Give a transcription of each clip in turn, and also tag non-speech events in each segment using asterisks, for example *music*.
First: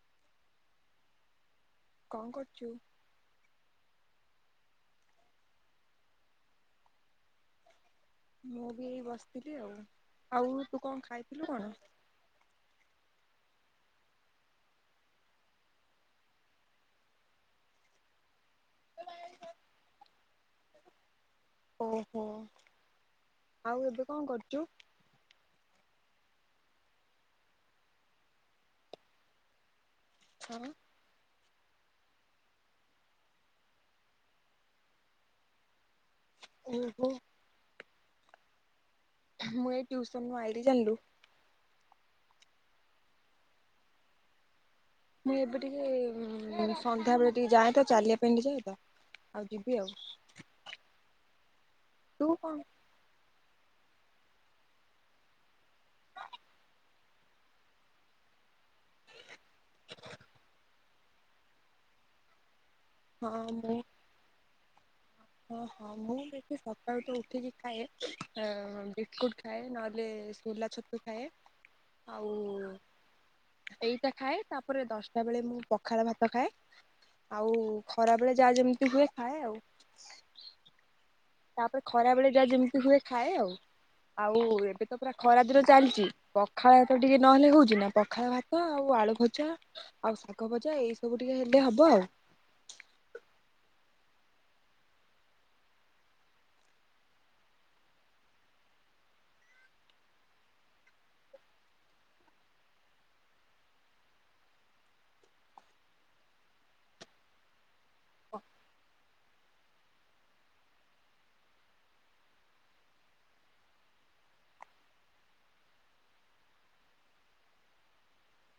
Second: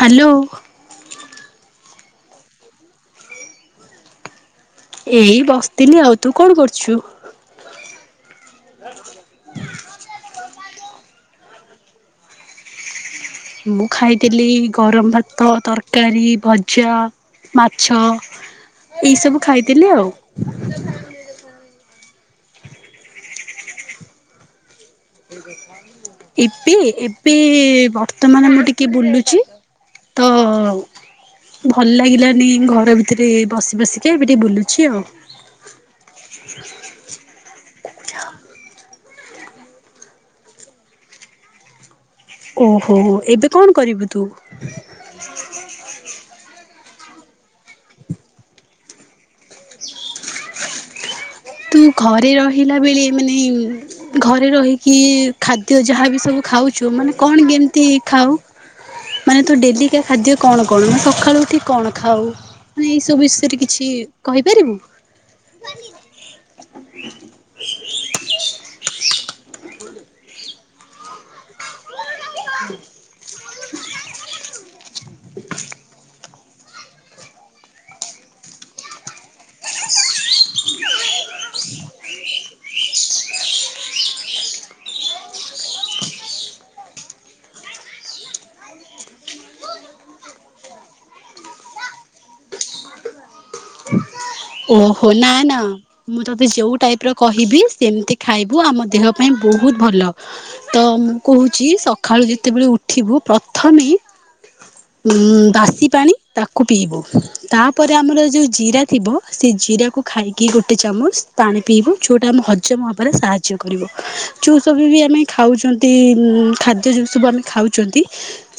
Hello. କଁ କରୁଚୁ। ଏଇ ବସିଥିଲି ଆଉ ତୁ କଣ କରୁଛୁ। ମୁଁ ବି ଏଇ ବସିଥିଲି ଆଉ ଆଉ ତୁ କଁ ଖାଇଥିଲୁ କଣ? ମୁଁ ଖାଇଥିଲି ଗରମ ଭାତ ତରକାରୀ ଭଜା। ମାଛ ଏଇ ସବୁ ଖାଇଥିଲି ଆଉ। ଓହୋ ଆଉ ଏବେ କଁ କରୁଚୁ। *unintelligible* ଏବେ ଏବେ ବର୍ତ୍ତମାନ ମୁଁ ଟିକେ ବୁଲୁଚି। ହଁ ଭଲ ଲାଗିଲାନି ଘର ଭିତରେ ବସି ବସିକା ଏବେ ଟିକେ ବୁଲୁଛି ଆଉ। ଓହୋ। ମୁଁ ଏଇ ଟିଉସନ୍ ରୁ ଆଇଲି ଜାଣିଲୁ। ଓହୋ *unintelligible* ଏବେ କଣ କରିବୁ ତୁ। ମୁଁ ଏବେ ଟିକେ ସନ୍ଧ୍ୟାବେଳେ ଟିକେ ଯାଏ ତ ଚାଲିବା ପାଇଁ ଟିକେ ଯାଏ ତ ଆଉ ଯିବି ଆଉ। ତୁ ତୁ ଘରେ କଣ? ରହିଲା ବେଳେ ମାନେ ଘରେ ରହିକି ଖା ଦ୍ୟ ଯାହା ବି ସବୁ ଖାଉଛୁ ମାନେ କଣ କେମିତି ଖାଉ। ମାନେ ତୋ ଡେଲ୍ଲୀକା ଖାଦ୍ୟ କଣ କଣ *unintelligible* ସଖାଳୁ ଉଠି କଣ ଖାଉ। ମାନେ ଏଇସବୁ ହଁ ବିଷୟରେ ମୁଁ କିଛି କହିପାରିବୁ। ହଁ ହଁ ମୁଁ ବେଶି ସକାଳୁ ତୁ ଉଠିକି ଖାଏ ଏଁ ବିସ୍କୁଟ ଖାଏ ନହେଲେ ଶୋଲା ଛତୁ ଖାଏ ଆଉ ଏଇଟା ଖାଏ ତାପରେ ଦଶଟା ବେଳେ ମୁଁ ପଖାଳ ଭାତ ଖାଏ। ଆଉ ଖରା ବେଳେ ଯାହା ଯେମିତି ହୁଏ ଖାଏ ଆଉ। ତାପରେ ଖରା ବେଳେ ଯାହା ଯେମିତି ହୁଏ ଖାଏ ଆଉ ଆଉ ଏବେ ତ ପୁରା ଖରା ଦିନ ଚାଲିଚି। ପଖାଳ ଭାତ ଟିକେ ନହେଲେ ହୋଉଚି ନା ପଖାଳ ଭାତ ଆଉ ଆଳୁ ଭଜା। ଆଉ ଶାଗ ଭଜା ଏଇ ସବୁ ଟିକେ ହେଲେ ହବ ଆଉ। ଓହୋ ନା ନା। ମୁଁ ତତେ ଯୋଉ ଟାଇପ ର କହିବି ସେମିତି ଖାଇବୁ ଆମ ଦେହ ପାଇଁ ବୋହୁତ ଭଲ। ତ ମୁଁ କୋହୁଚି ସଖାଳୁ ଯେତେବେଳେ ଉଠିବୁ ପ୍ରଥମେ ଉଁ ବାସି ପାଣି ତାକୁ ପିଇବୁ ତାପରେ ଆମର ଯୋଉ ଜିରା ଥିବ ସେଇ ଜିରାକୁ ଖାଇକି ଗୋଟେ ଚାମଚ ପାଣି ପିଇବୁ ଯୋଉଟା ଆମେ ହଜମ ହବାରେ ସାହାଯ୍ୟ କରିବ। ଯେଉଁ ସବି ବି ଆମେ ଖାଉଛନ୍ତି ଖାଦ୍ୟ ଯେଉଁ ସବୁ ଆମେ ଖାଉଚନ୍ତି।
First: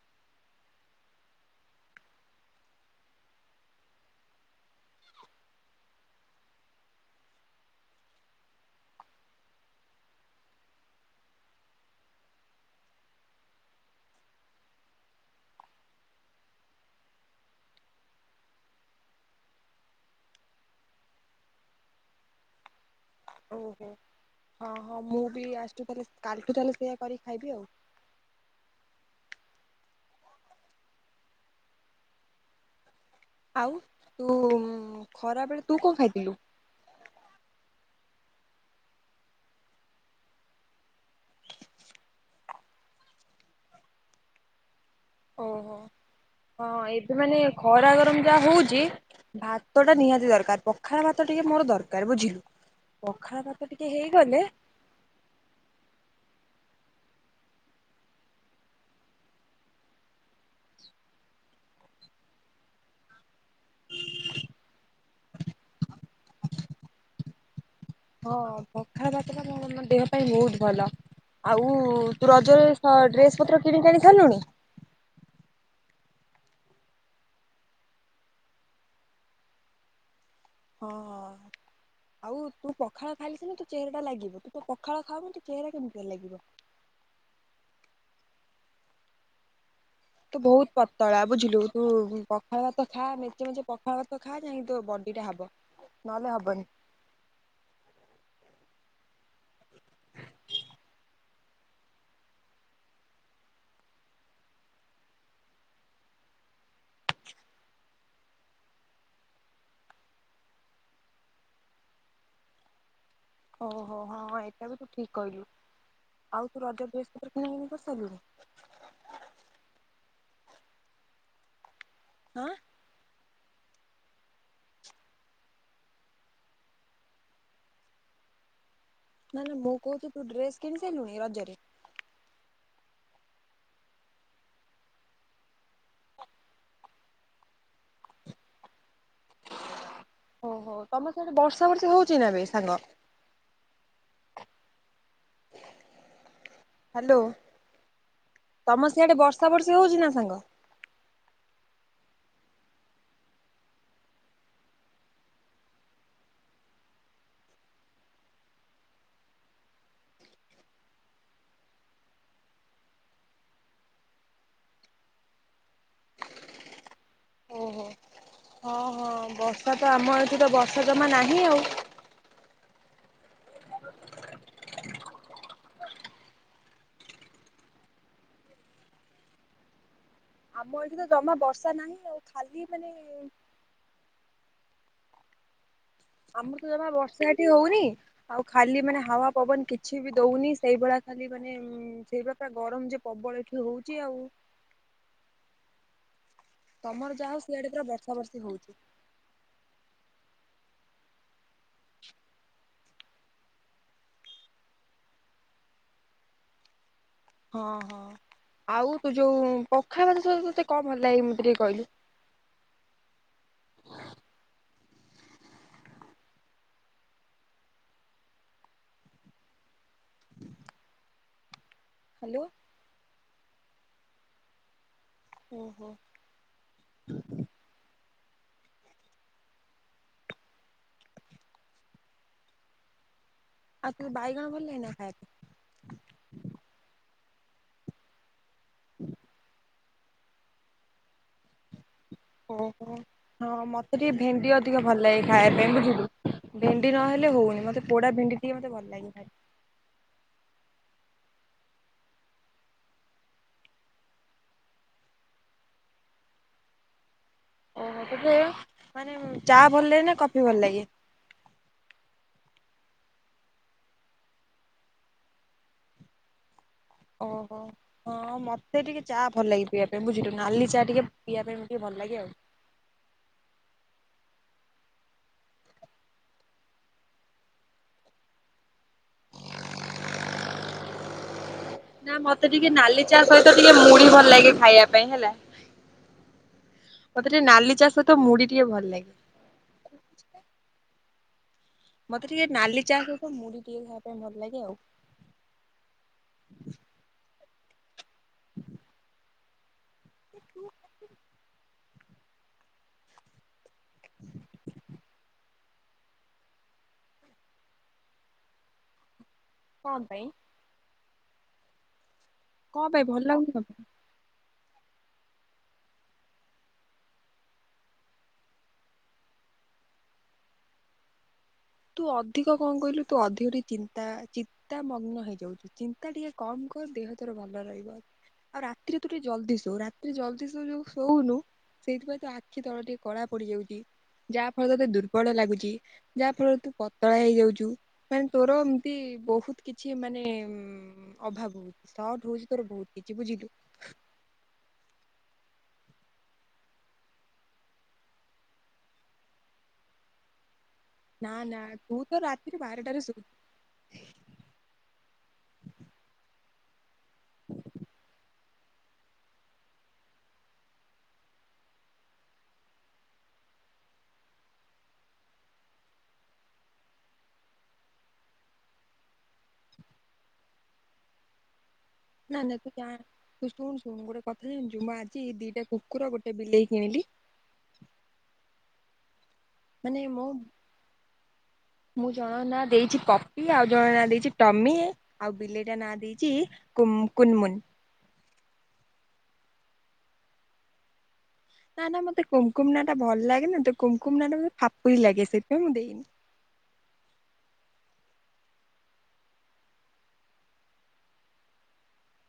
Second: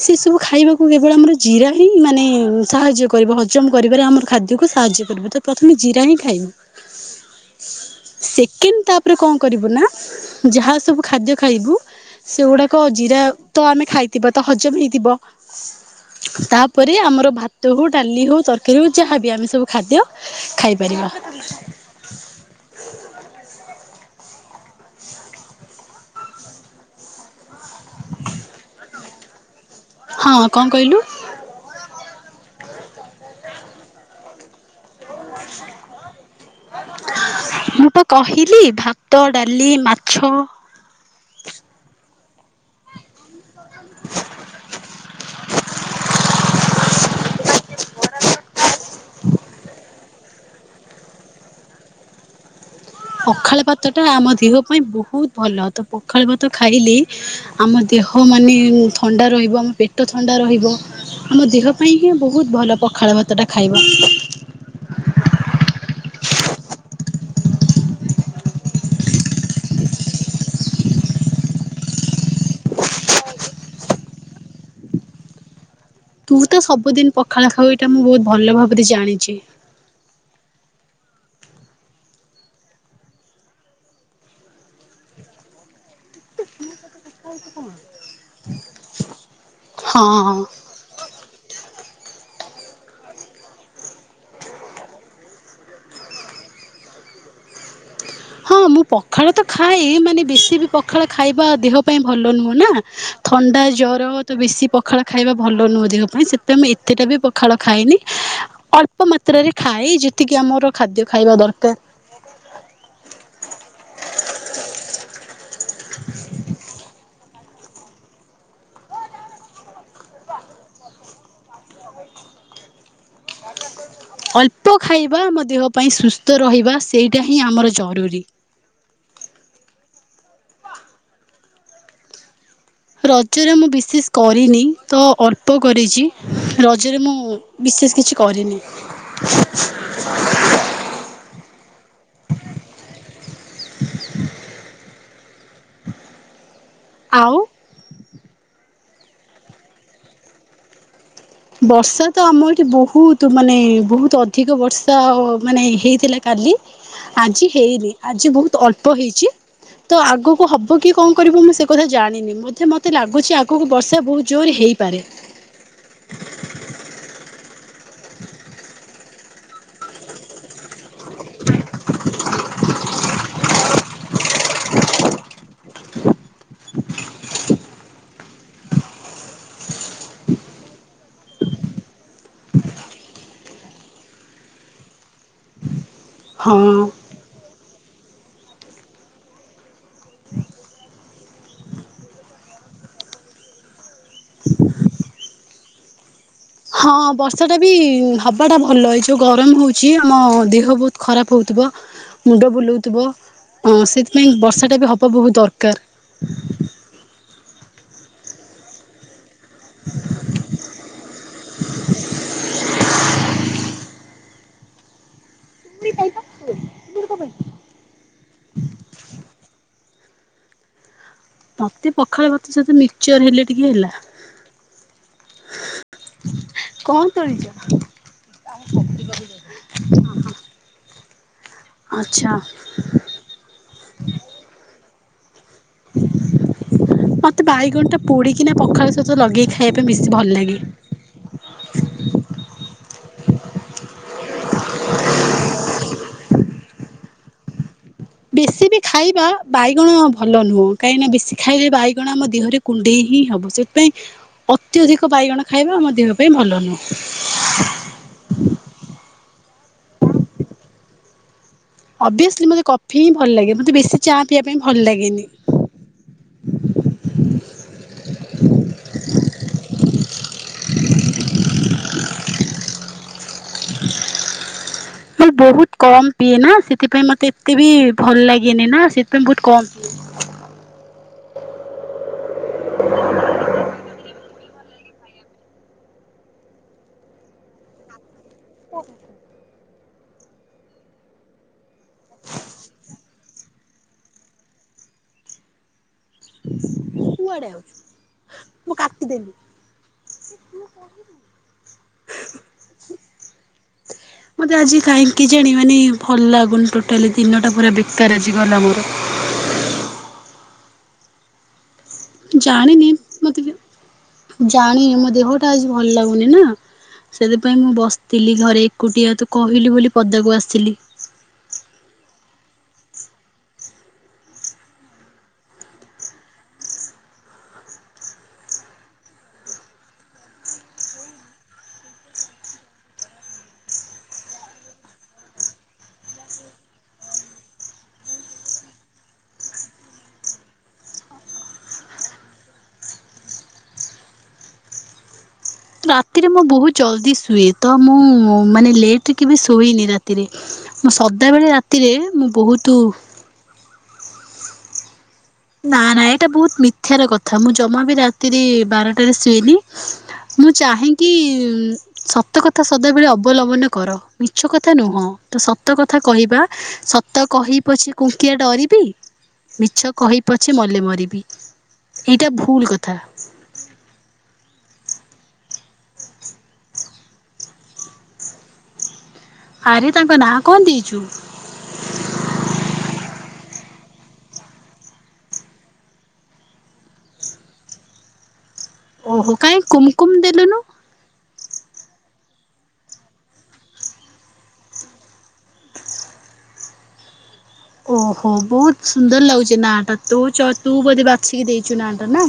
ସେ ସବୁ ଖାଇବାକୁ କେବଳ ଆମର ଜିରା ହିଁ ମାନେ ସାହାଯ୍ୟ କରିବ ହଜମ କରିବାରେ ଆମର ଖାଦ୍ୟକୁ ସାହାଯ୍ୟ କରିବ ତ ପ୍ରଥମେ ଜିରା ହିଁ ଖାଇବୁ। ସେକେ *unintelligible* ତାପରେ କଁ କରିବୁ ନା ଯାହା ସବୁ ଖାଦ୍ୟ ଖାଇବୁ ସେଗୁଡାକ ଜିରା ତ ଆମେ ଖାଇଥିବା ତ ହଜମ ହେଇଥିବ। ତାପରେ ଆମର ଭାତ ହୋଉ ଡାଲି ହୋଉ ତରକାରୀ ହୋଉ ଯାହାବି ଆମେ ସବୁ ଖାଦ୍ୟ ଖାଇପାରିବା। ଓହୋ! ହଁ, ହଁ ମୁଁ ବି ଆସିଠୁ ତାହେଲେ କାଲିଠୁ ତାହେଲେ ସେଇୟା କରିକି ଖାଇବି ଆଉ। ହଁ, କଣ କହିଲୁ? ଆଉ ତୁ ଉଁ, ଖରାବେେଳେ ତୁ କଣ ଖାଇଥିଲୁ? ମୁଁ ପା କହିଲି ଭାତ, ଡାଲି, ମାଛ। *inaudible* ଓହୋ! ହଁ, ଏବେ ମାନେ ଖରା ଗରମ ଯାହା ହଉଚି ଭାତ ଟା ନିହାତି ଦରକାର। ପଖାଳ ଭାତ ଟିକେ ମୋର ଦରକାର ବୁଝିଲୁ। ପଖାଳ ଭାତ ଟିକେ ଭାତଟା ଆମ ହେଇଗଲେ ଦେହ ପାଇଁ ବହୁତ ଭଲ। ତ ପଖାଳ ଭାତ ଖାଇଲେ ଆମ ଦେହ ମାନେ ଉଁ, ଥଣ୍ଡା ରହିବ। ଆମ ପେଟ ଥଣ୍ଡା ରହିବ। ଆମ ଦେହ ପାଇଁ ହିଁ ବହୁତ ଭଲ ପଖାଳ ଭାତ ଟା ଖାଇବା। *inaudible* ହଁ, ପଖାଳ ଭାତ ଟା ମ- ମାନେ ଦେହ ପାଇଁ ବହୁତ ଭଲ। ଆଉ ତୁ ରଜରେ ସ-ଡ୍ରେସ୍ ପତ୍ର କିଣିକି ଆଣି ସାରିଲୁଣି? ତୁ ତ ସବୁଦିନ ପଖାଳ ଖାାଉ ଏଇଟା ମୁଁ ବହୁତ ଭଲ ଭାବରେ ଜାଣିଛି। ହଁ, ହଁ। ଆଉ ତୁ ପଖାଳ ଖାଇଲେ ସିନା ତ ଚେହେରା ଟା ଲାଗିବ। ତୁ ତ ପଖାଳ ଖାଉନୁ ତ ଚହେରା କେମିତିକା ଲାଗିବ? ପଖାଳ ତୁ ଖାଉନୁ ତୁ ବହୁତ ପତଳା ବୁଝିଲୁ, ତୁ ଉଁ, ପଖାଳ ଭାତ ଖା ମେଚେ ମେଚେ ପଖାଳ ଭାତ ଖା ଯାଇକି ତୋ ବଡି ଟା ହବ। ନହେଲେ ହବନି। ହଁ, ମୁଁ ପଖାଳ ତ ଖାଏ। ମାନେ ବେଶୀ ବି ପଖାଳ ଖାଇବା ଦେହ ପାଇଁ ଭଲ ନୁହଁ ନା। ଥଣ୍ଡା, ଜ୍ବର ତ ବେଶୀ ପଖାଳ ଖାଇବା ଭଲ ନୁହଁ ଦେହ ପାଇଁ ସେଥିପାଇଁ ମୁଁ ଏତେଟା ବି ପଖାଳ ଖାଏନି। ଅଳ୍ପ ମାତ୍ରାରେ ଖାଏ, ଯେତିକି ଆମର ଖାଦ୍ୟ ଖାଇବା ଦରକାର। ଓହୋ, ହଁ ଏଟା ବି ତୁ ଠିକ କହିଲୁ। ଆଉ ତୁ ରଜ ଡ୍ରେସ୍ ପତ୍ର କିଣା କିଣି କରିସାଇଲୁଣି? ଆଁ, ଅଳ୍ପ ଖାଇବା, ଆମ ଦେହ ପାଇଁ ସୁସ୍ଥ ରହିବା, ସେଇଟା ହିଁ ଆମର ଜରୁରୀ। ନା ନା ମୁଁ କହୁଚୁ ତୁ ଡ୍ରେସ୍ କିଣି ସାଇଲୁଣି ରଜରେ? ରଜରେ ମୁଁ ବିଶେଷ କରିନି। ତ ଅଳ୍ପ କରିଚି, ରଜରେ ମୁଁ ବିଶେଷ କିଛି କରିନି। ହ *unintelligible* ଓହୋ, ତୋମ ସିଆଡେ ବର୍ଷା ବର୍ଷା ହଉଛି ନା ବେ ସାଙ୍ଗ? *inaudible* ହାଲୋ, ଆଉ ତୋମ ସିଆଡ଼େ ବର୍ଷା ବର୍ଷା ହଉଛି ନା ସାଙ୍ଗ? ବର୍ଷା ତ ଆମ ଏଠି ବହୁତୁ ମାନେ ବହୁତ ଅଧିକ ବର୍ଷା ମାନେ ହେଇଥିଲା କାଲି। ଆଜି ହେଇନି, ଆଜି ବହୁତ ଅଳ୍ପ ହେଇଛି। ତ ଆଗକୁ ହବ କି କଣ କରିବ ମୁଁ ସେ କଥା ଜାଣିନି, ବୋଧେ ମୋତେ ଲାଗୁଛି ଆଗକୁ ବର୍ଷା ବହୁତ ଜୋରେ ହେଇପାରେ। ଓହୋ ହଁ, ହଁ ବର୍ଷା ତ ଆମ ଏଠି ତ ବର୍ଷା ଜମା ନାହିଁ ଆଉ। ଆମ ଏଠି ତ ଜମା ବର୍ଷା ନାହିଁ ଆଉ, ଖାଲି ମାନେ ଆମର ତ ହଁ। ଜମା ବର୍ଷା ଏ ଠି ହଉନି, ଆଉ ଖାଲି ମାନେ ହାୱା ପବନ କିଛି ବି ଦଉନି, ସେଇଭଳିଆ ଖାଲି ମାନେ ହୁଁ, ସେଇ ପ୍ରକା ଗରମ ଯେ ପ୍ରବଳ ଏଠି ହଉଛି ଆଉ। ହଁ ତମର ଯାହା ହଉ ବର୍ଷା ଟା ବି ସିଆଡେ ପୁରା ବର୍ଷା ବର୍ଷି ହବାଟା ହଉଛି ଭଲ, ଏଇ ଯୋଉ ଗରମ ହଉଛି ଆମ ଦେହ ବହୁତ ଖରାପ ହଉଥୁବ, ମୁଣ୍ଡ ବୁଲଉଥୁବ, ସେଥିପାଇଁ ବର୍ଷାଟା ବି ହବା ବହୁତ ଦରକାର। ହଁ, ହଁ ଆଉ ତୁ ଯୋଉ ପଖାଳ ସହିତ ତୋତେ କଣ ଭଲ ଲାଗେ ମୋତେ ଟିକେ କହିଲୁ। ମୋତେ ପଖାଳ ହ୍ୟାଲୋ ସହିତ ମିକଚର୍ ହେଲେ ଟିକେ ହେଲା। ଓ ହୋ। କଣ୍ କରିଚ? ହଁ ହଁ। ଆଚ୍ଛା। ଆଉ ତେ ବାଇଗଣ ଭଲ ଲାଗେ ନା ଖାଇଆକୁ? ମୋତେ ବାଇଗଣଟା ପୋଡ଼ିକିନା ପଖାଳ ସହିତ ଲଗେଇକି ଖାଇଆ ପାଇଁ ବେଶୀ ଭଲ ଲାଗେ। ଓ ହୋ। ହଁ ମତେ ଟିକେ ଭେଣ୍ଡି ଅଧିକ ଭଲ ଲାଗେ ଖାଇଆ ପାଇଁ ବୁଝିଲୁ। ଭେଣ୍ଡି ନହେଲେ ହଉନି ମତେ ପୋଡା ଭେଣ୍ଡି ଟିକେ ବେଶୀ ମତେ ବି ଭଲ ଲାଗେ ଭାରି। ଖାଇବା ବାଇଗଣ ଭଲ ନୁହଁ। କାହିଁକିନା ବେଶୀ ଖାଇଲେ ବାଇଗଣ ଆମ ଦେହରେ କୁଣ୍ଡେଇ ହିଁ ହବ ସେଥିପାଇଁ ଅତ୍ୟଧିକ ବାଇଗଣ ଖାଇବା ଆମ ଦେହ ପାଇଁ ଭଲ ନୁହଁ। ଓ ହୋ ତେବେ ମାନେ ଚା ଭଲ ଲାଗେ ନା କଫି ଭଲ ଲାଗେ? ଅଭିଅସ୍ଲି ମୋତେ କଫି ହିଁ ଭଲ ଲାଗେ। ମୋତେ ବେଶୀ ଚା ପିଇଆ ପାଇଁ ଭଲ ଲାଗେନି। ଓ ହୋ ହଁ ମତେ ଟିକେ ଚା ଭଲ ଲାଗେ ପିଇଆ ପାଇଁ ବଝିଲୁ ନାଲି ଚା ଟିକେ ପିଇଆ ପାଇଁ ଟିକେ ଭଲ ଲାଗେ ଆଉ। ମାନେ ବହୁତ କମ୍ ପିଏ ନା ସେଥିପାଇଁ ମତେ ଏତେ ବି ଭଲ୍ ଲାଗେନି ନା ସେଥିପାଇଁ ବହୁତ କମ୍ ପିଏ। ନା ମତେ ଟିକେ ନାଲି ଚା ସହିତ ଟିକେ ମୁଢି ଭଲ୍ ଲାଗେ ଖାଇଆ ପାଇଁ ହେଲା। ମତେ ଟିକେ ନାଲି ଚା ସହ ମୁଢି ଟିକେ ଭଲ ଲାଗେ। ମତେ ଟିକେ ନାଲି ଚା ସହି ମୁଢି ଟିକେ ଖାଇବା ପାଇଁ ଭଲ ଲାଗେ ଆଉ। କୁଆଡେ ଆଉଚି ମୁଁ କାଟିଦେବି। ମତେ ଆଜି କାହିଁକି କେଜାଣି ମାନେ ଭଲ୍ ଲାଗୁନି ଟୋଟାଲି ଦିନଟା ପୁରା ବେକାର ଆଜିଗଲା ମୋର। କଣ ପାଇଁ? ଜାଣିନି କଣ ପାଇଁ ଭଲ ମତେ ଲାଗୁନି କେ କଣ ପାଇଁ? ଜାଣିନି ମୋ ଦେହ ଟା ଆଜି ଭଲ ଲାଗୁନି ନା? ସେଥିପାଇଁ ମୁଁ ବସଥିଲି ଘରେ ଏକୁଟିଆ ତୁ କହିଲୁ ବୋଲି ପଦାକୁ ଆସିଲି। ତୁ ଅଧିକ କଣ କହିଲୁ ତୁ ଅଧିକ ଟିକେ ଚିନ୍ତା ଚିନ୍ତାମଗ୍ନ ହେଇଯାଉଚୁ। ଚିନ୍ତା ଟିକେ କମ୍ କର ଦେହ ତୋର ଭଲ ରହିବ। ଆଉ ରାତିରେ ତୁ ଟିକେ ଜଲଦି ଶୋ। ରାତିରେ ଜଲଦି ତୁ ଯୋଉ ଶୋଉନୁ ସେଇଥିପାଇଁ ତୋ ଆଖି ତଳ ଟିକେ କଳା ପଡିଯାଉଚି। ଯାହା ଫଳରେ ତୋତେ ଦୁର୍ବଳ ଲାଗୁଚି। ଯାହା ଫଳରେ ତୁ ପତଳା ହେଇଯାଉଚୁ। ମାନେ ତୋର ଏମତି ବହୁତ କିଛି ମାନେ ଉମ୍ ଅଭାବ ହଉଚି। ସର୍ଟ ହଉଚି ତୋର ବହୁତ କିଛି ବୁଝିଲୁ? ରାତିରେ ମୁଁ ବହୁତ ଜଲଦି ଶୁଏ ତ ମୁଁ ମାନେ ଲେଟ୍ ରେ କେବେ ଶୋଇନି ରାତି ରାତି ରେ। ମୁଁ ନା ସଦାବେଳେ ନା ରାତିରେ ତୁ ତ ମୁଁ ରାତିରେ ବହୁତୁ ବାରଟାରେ ଶୋଉଛୁ ନା ନା ଏଇଟା ବହୁତ ମିଥ୍ୟା ର କଥା। ମୁଁ ଜମା ବି ରାତିରେ ବାରଟାରେ ଶୁଏନି। ମୁଁ ଚାହେଁକି ସତ କଥା ସଦାବେଳେ ଅବଲମ୍ବନ କର। ମିଛ କଥା ନୁହଁ। ତ ସତ କଥା କହିବା ସତ କହି ପଛେ କୁଙ୍କିଆ ଡରିବି। ମିଛ କହି ପଛେ ମଲେ ମରିବି। ଏଇଟା ନା ନା ଭୁଲ ତୁ କଥା। ଜାଣ ତୁ ଶୁଣ ଶୁଣୁ ଗୋଟେ କଥା ଜାଣିଚୁ ମୁଁ ଆଜି ଦିଟା କୁକୁର ଗୋଟେ ବିଲେଇ କିଣିଲି। ଆରେ ମାନେ ତାଙ୍କ ମୋ ନାଁ କଣ ଦେଇଚୁ? ମୁଁ ଜଣଙ୍କ ନାଁ ଦେଇଚି ପପି ଆଉ ଜଣଙ୍କ ନାଁ ଦେଇଚି ଟମି ଆଉ ବିଲେଇଟା ନାଁ ଦେଇଚି କୁମ୍ କୁନ୍ ମୁନ୍। ଓହୋ କାଇଁ କୁମକୁୁମ ଦେଲୁନୁ? ନା ନା ମତେ କୁମ୍ କୁମ୍ ନାଁ ଟା ଭଲ ଲାଗେ ନା ତ କୁମ୍ କୁମ୍ ନାଁ ଟା ମତେ ଫାପୁରି ଲାଗେ ସେଥିପାଇଁ ମୁଁ ଦେଇନି। ଓ ହୋ ବହୁତ ସୁନ୍ଦର ଲାଗୁଚେ ନାଁ ଟା। ତୋ ଚଏସ୍ ତୁ ବୋଧେ ବାଛିକି ଦେଇଚୁ ନାଁ ଟା ନା?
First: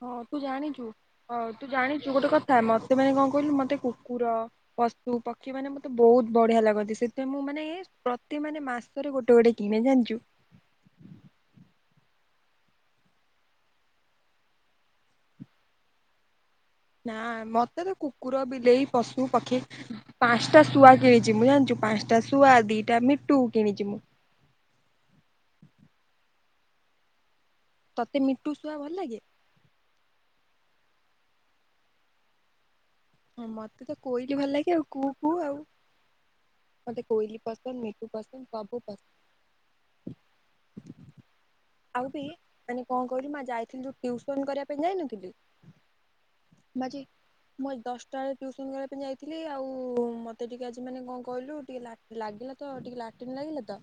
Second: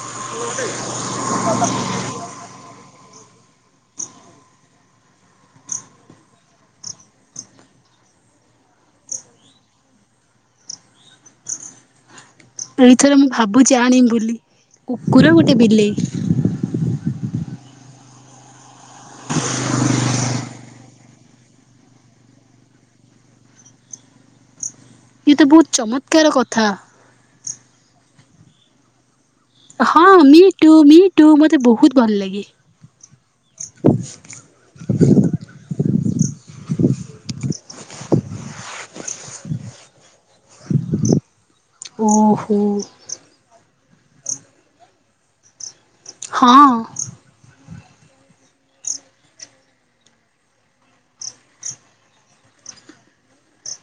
ହଁ ତୁ ଜାଣିଚୁ ଅ ତୁ ଜାଣିଚୁ ଗୋଟେ କଥା ମତେ ମାନେ କଣ କହିଲୁ ମତେ କୁକୁର ପଶୁ ପକ୍ଷୀ ମାନେ ମତେ ବହୁତ୍ ବଢିଆ ଲାଗନ୍ତି ସେଥିପାଇଁ ମୁଁ ମାନେ ପ୍ରତି ମାନେ ମାସରେ ଗୋଟେ ଗୋଟେ କିଣେ ଜାଣିଚୁ। ଏଇ ଥର ମୁଁ ଭାବୁଚି ଆଣିମି ବୋଲି କୁକୁର ଗୋଟେ ବିଲେଇ। ନା ମତେ ତ କୁକୁର ବିଲେଇ ପଶୁ ପକ୍ଷୀ ପାଞ୍ଚ ଟା ଶୁଆ କିଣିଛି ମୁଁ ଜାଣିଛୁ ପାଞ୍ଚଟା ଶୁଆ ଦିଟା ମିଟୁ କିଣିଛି ମୁଁ ଇଏ ତ ବହୁତ ଚମତ୍କାର କଥା ତତେ ମିଟୁ ଶୁଆ ଭଲ ଲାଗେ? ହଁ ମିଟୁ ମିଟୁ ମତେ ବହୁତ ଭଲ ଲାଗେ। ହଁ ମତେ ତ କୋଇଲି ଭଲ ଲାଗେ ଆଉ କୁ କୁ ଆଉ। ମତେ କୋଇଲି ପସନ୍ଦ ମିଟୁ ପସନ୍ଦ ସବୁ ପସନ୍ଦ। *inaudible* ଆଉ ବି ଓହୋ ମାନେ କଣ କହିଲୁ ମା ଯାଇଥିଲି ତ ଟିଉସନ କରିବା ପାଇଁ ଯାଇନଥିଲି ହଁ ମୁଁ ଆଜି ମୁଁ ଆଜି ଦଶ ଟାଳେ ଟ୍ୟୁସନ କରିବା ପାଇଁ ଯାଇଥିଲି ଆଉ ମତେ ଟିକେ ଆଜି ମାନେ କଣ କହିଲୁ ଟିକେ ଲା ଲାଗିଲା ତ ଟିକେ ଲାଟିନ ଲାଗିଲା ତ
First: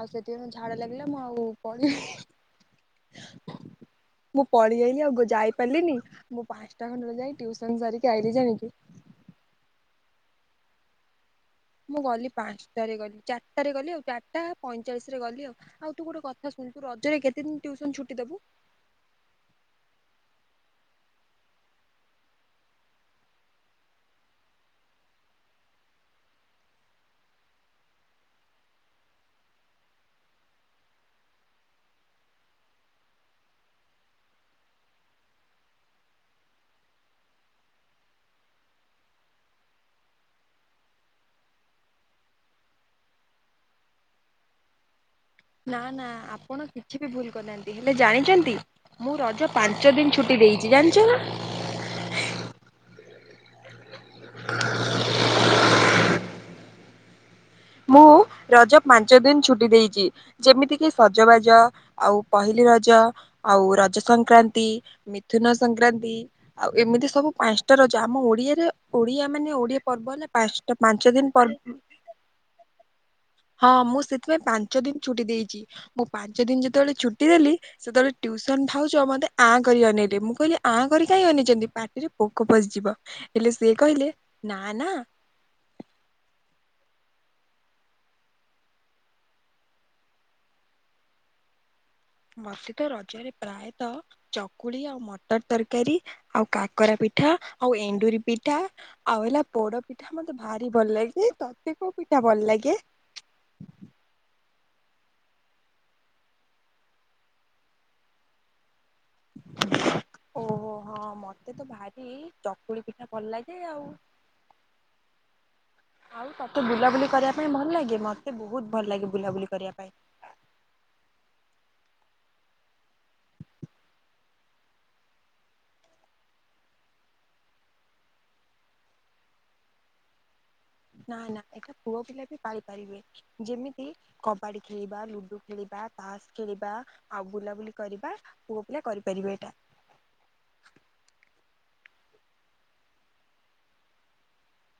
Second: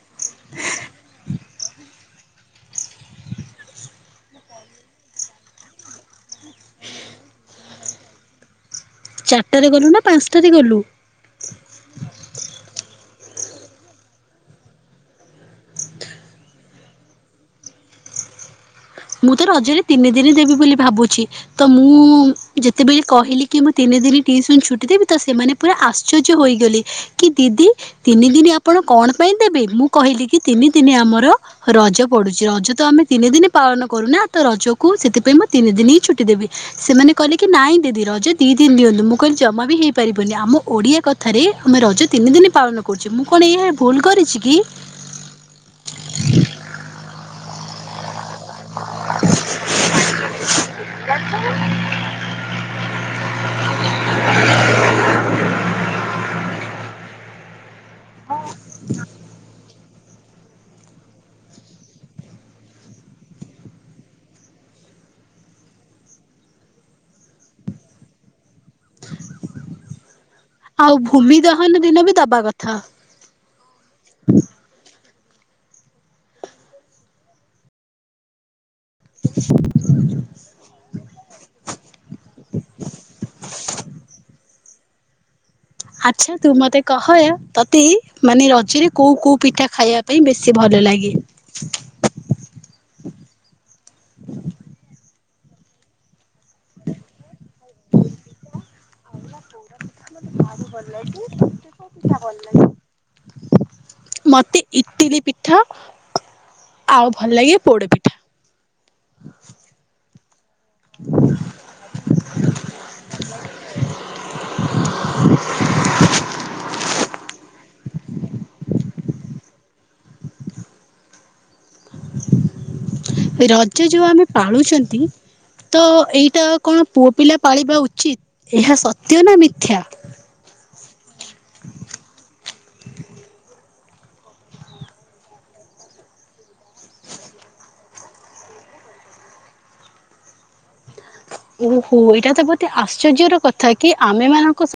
ଆଉ ସେଥିପାଇଁ ମୁ ଝାଡା ଲାଗିଲା ମୁଁ ଆଉ ପଳେଇଲି ମୁଁ ପଳେଇ ଆଇଲିି ଆଉ ଯାଇ ପାରିଲିନି ମୁଁ ପାଞ୍ଚଟା ଖଣ୍ଡରେ ଯାଇ ଟ୍ୟୁସନ ସରିକି ଆଇଲିି ଜାଣିଚୁ? ଚାରିଟାରେ ଗଲୁ ନା ପାଞ୍ଚଟାରେ ଗଲୁ? ମୁଁ ଗଲି ପାଞ୍ଚଟାରେ ଗଲି ଚାରିଟାରେ ଗଲି ଆଉ ଚାରିଟା ପଇଁଚାଳିଶ ରେ ଗଲି ଆଉ ଆଉ ତୁ ଗୋଟେ କଥା ଶୁଣୁ ରଜରେ କେତେ ଦିନ ଟ୍ୟୁସନ ଛୁଟି ଦବୁ? ମୁଁ ତ ରଜରେ ତିନି ଦିନ ଦେବି ବୋଲି ଭାବୁଛି। ତ ମୁଁ ଯେତେବେଳେ କହିଲି କି ମୁଁ ତିନି ଦିନ ଟିଉସନ ଛୁଟି ଦେବି ତ ସେମାନେ ପୁରା ଆଶ୍ଚର୍ଯ୍ୟ ହୋଇଗଲି କି ଦିଦି ତିନି ଦିନ ଆପଣ କଣ ପାଇଁ ଦେବେ ମୁଁ କହିଲି କି ତିନି ଦିନ ଆମର ରଜ ପଡୁଛି ରଜ ତ ଆମେ ତିନି ଦିନ ପାଳନ କରୁନା ତ ରଜକୁ ସେଥିପାଇଁ ମୁଁ ତିନି ଦିନ ହିଁ ଛୁଟି ଦେବି। ସେମାନେ କହିଲେ କି ନାଇଁ ଦିଦି ରଜ ଦି ଦିନ ଦିଅନ୍ତୁ ମୁଁ କହିଲି ଜମା ବି ହେଇପାରିବନି ଆମ ଓଡିଆ କଥା କଥାରେ ଆମେ ରଜ ତିନି ଦିନ ପାଳନ କରୁଛେ ମୁଁ କଣ ଏହା ଭୁଲ୍ କରିଛି କି? ନା ନା ଆପଣ କିଛି ବି ଭୁଲ କରିୁନାହାନ୍ତି। ହେଲେ ଜାଣିଛନ୍ତି ମୁଁ ରଜ ପାଞ୍ଚ ଦିନ ଛୁଟି ଦେଇଛି ଜାଣିଛ ନା। ମୁଁ ରଜ ପାଞ୍ଚ ଦିନ ଛୁଟି ଦେଇଛି ‌। ଯେମିତି କିି ସଜବାଜ ଆଉ ପହିଲି ରଜ ଆଉ ରଜ ସଂକ୍ରାନ୍ତି ମିଥୁନ ସଂକ୍ରାନ୍ତି ଆଉ ଏମିତି ସବୁ ପାଞ୍ଚଟା ରଜ ଆମ ଓଡିଆରେ ଓଡିଆ ମାନେ ଓଡିଆ ପର୍ବ ହେଲା ପାଞ୍ଚଟା ଆଉ ପାଞ୍ଚ ଦିନ ଭୂମି ପର୍ବ ଦହନ ଦିନ ବି ଦବା କଥା। ହଁ ମୁଁ ସେଥିପାଇଁ ପାଞ୍ଚ ଦିନ ଛୁଟି ଦେଇଛି ମୁଁ ପାଞ୍ଚ ଦିନ ଯେତେବେଳେ ଛୁଟି ଦେଲି ସେତେବେଳେ ଟ୍ୟୁସନ ଭାଉଛ ମତେ ଆ କରି ଅନେଇଲେ ମୁଁ କହିଲି ଆଁ କରି କାହିଁ ଅନେଇଛନ୍ତି ପାଟିରେ ପୋକ ପଶିଯିବ ହେଲେ ସିଏ କହିଲେ ନା ନା ଆଚ୍ଛା ତୁ ମତେ କହ ତତେ ମାନେ ରଜରେ କୋଉ କୋଉ ପିଠା ଖାଇବା ପାଇଁ ବେଶୀ ଭଲ ଲାଗେ। ମୋତେତ ରଜରେ ପ୍ରାୟତଃ, ଚକୁଳି, ଆଉ, ମଟର, ତରକାରୀ। ଆଉ, କାକରା, ପିଠା, ଆଉ, ଏଣ୍ଡୁରି, ପିଠା। ଆଉ ହେଲା, ପୋଡ, ପିଠା, ମତେ ଭାରି ଭଲ ଲାଗେ ତତେକ, ପିଠା, ଭଲ ଲାଗେ। ମତେ, ଇଟିଲି, ପିଠା। ଆଉ ଭଲ ଲାଗେ, ପୋଡ, ପିଠା। *inaudible* ଓହୋହୋ ମତେ ତ ଭାରି, ଚକୁଳି, ପିଠା, ଭଲ ଲାଗେ ଆଉ। ଆଉ ତୋତେ ବୁଲାବୁଲି କରିବା ପାଇଁ ଭଲ ଲାଗେ ମତେ ବହୁତ ଭଲ ଲାଗେ ବୁଲାବୁଲି କରିବା ପାଇଁ। ରଜ ଯୋଉ ଆମେ ପାଳୁଛନ୍ତି। ତ ଏଇଟା କଣ ପୁଅ ପିଲା ପାଳିବା ଉଚିତ ଏହା ସତ୍ୟ ନା ମିଥ୍ୟା? ନା ନା ଏଟା ପୁଅ ପିଲା ବି ପାଳି ପାରିବେ ଯେମିତି କବାଡି ଖେଳିବା, ଲୁଡୁ ଖେଳିବା, ତାସ ଖେଳିବା, ଆଉ ବୁଲାବୁଲି କରିବା। ପୁଅ ପିଲା କରିପାରିବେ ଏଇଟା। ଓହୋ ଏଇଟା ତ ବତେ ଆଶ୍ଚର୍ଯ୍ୟର କଥା କି ଆମେ ମାନଙ୍କ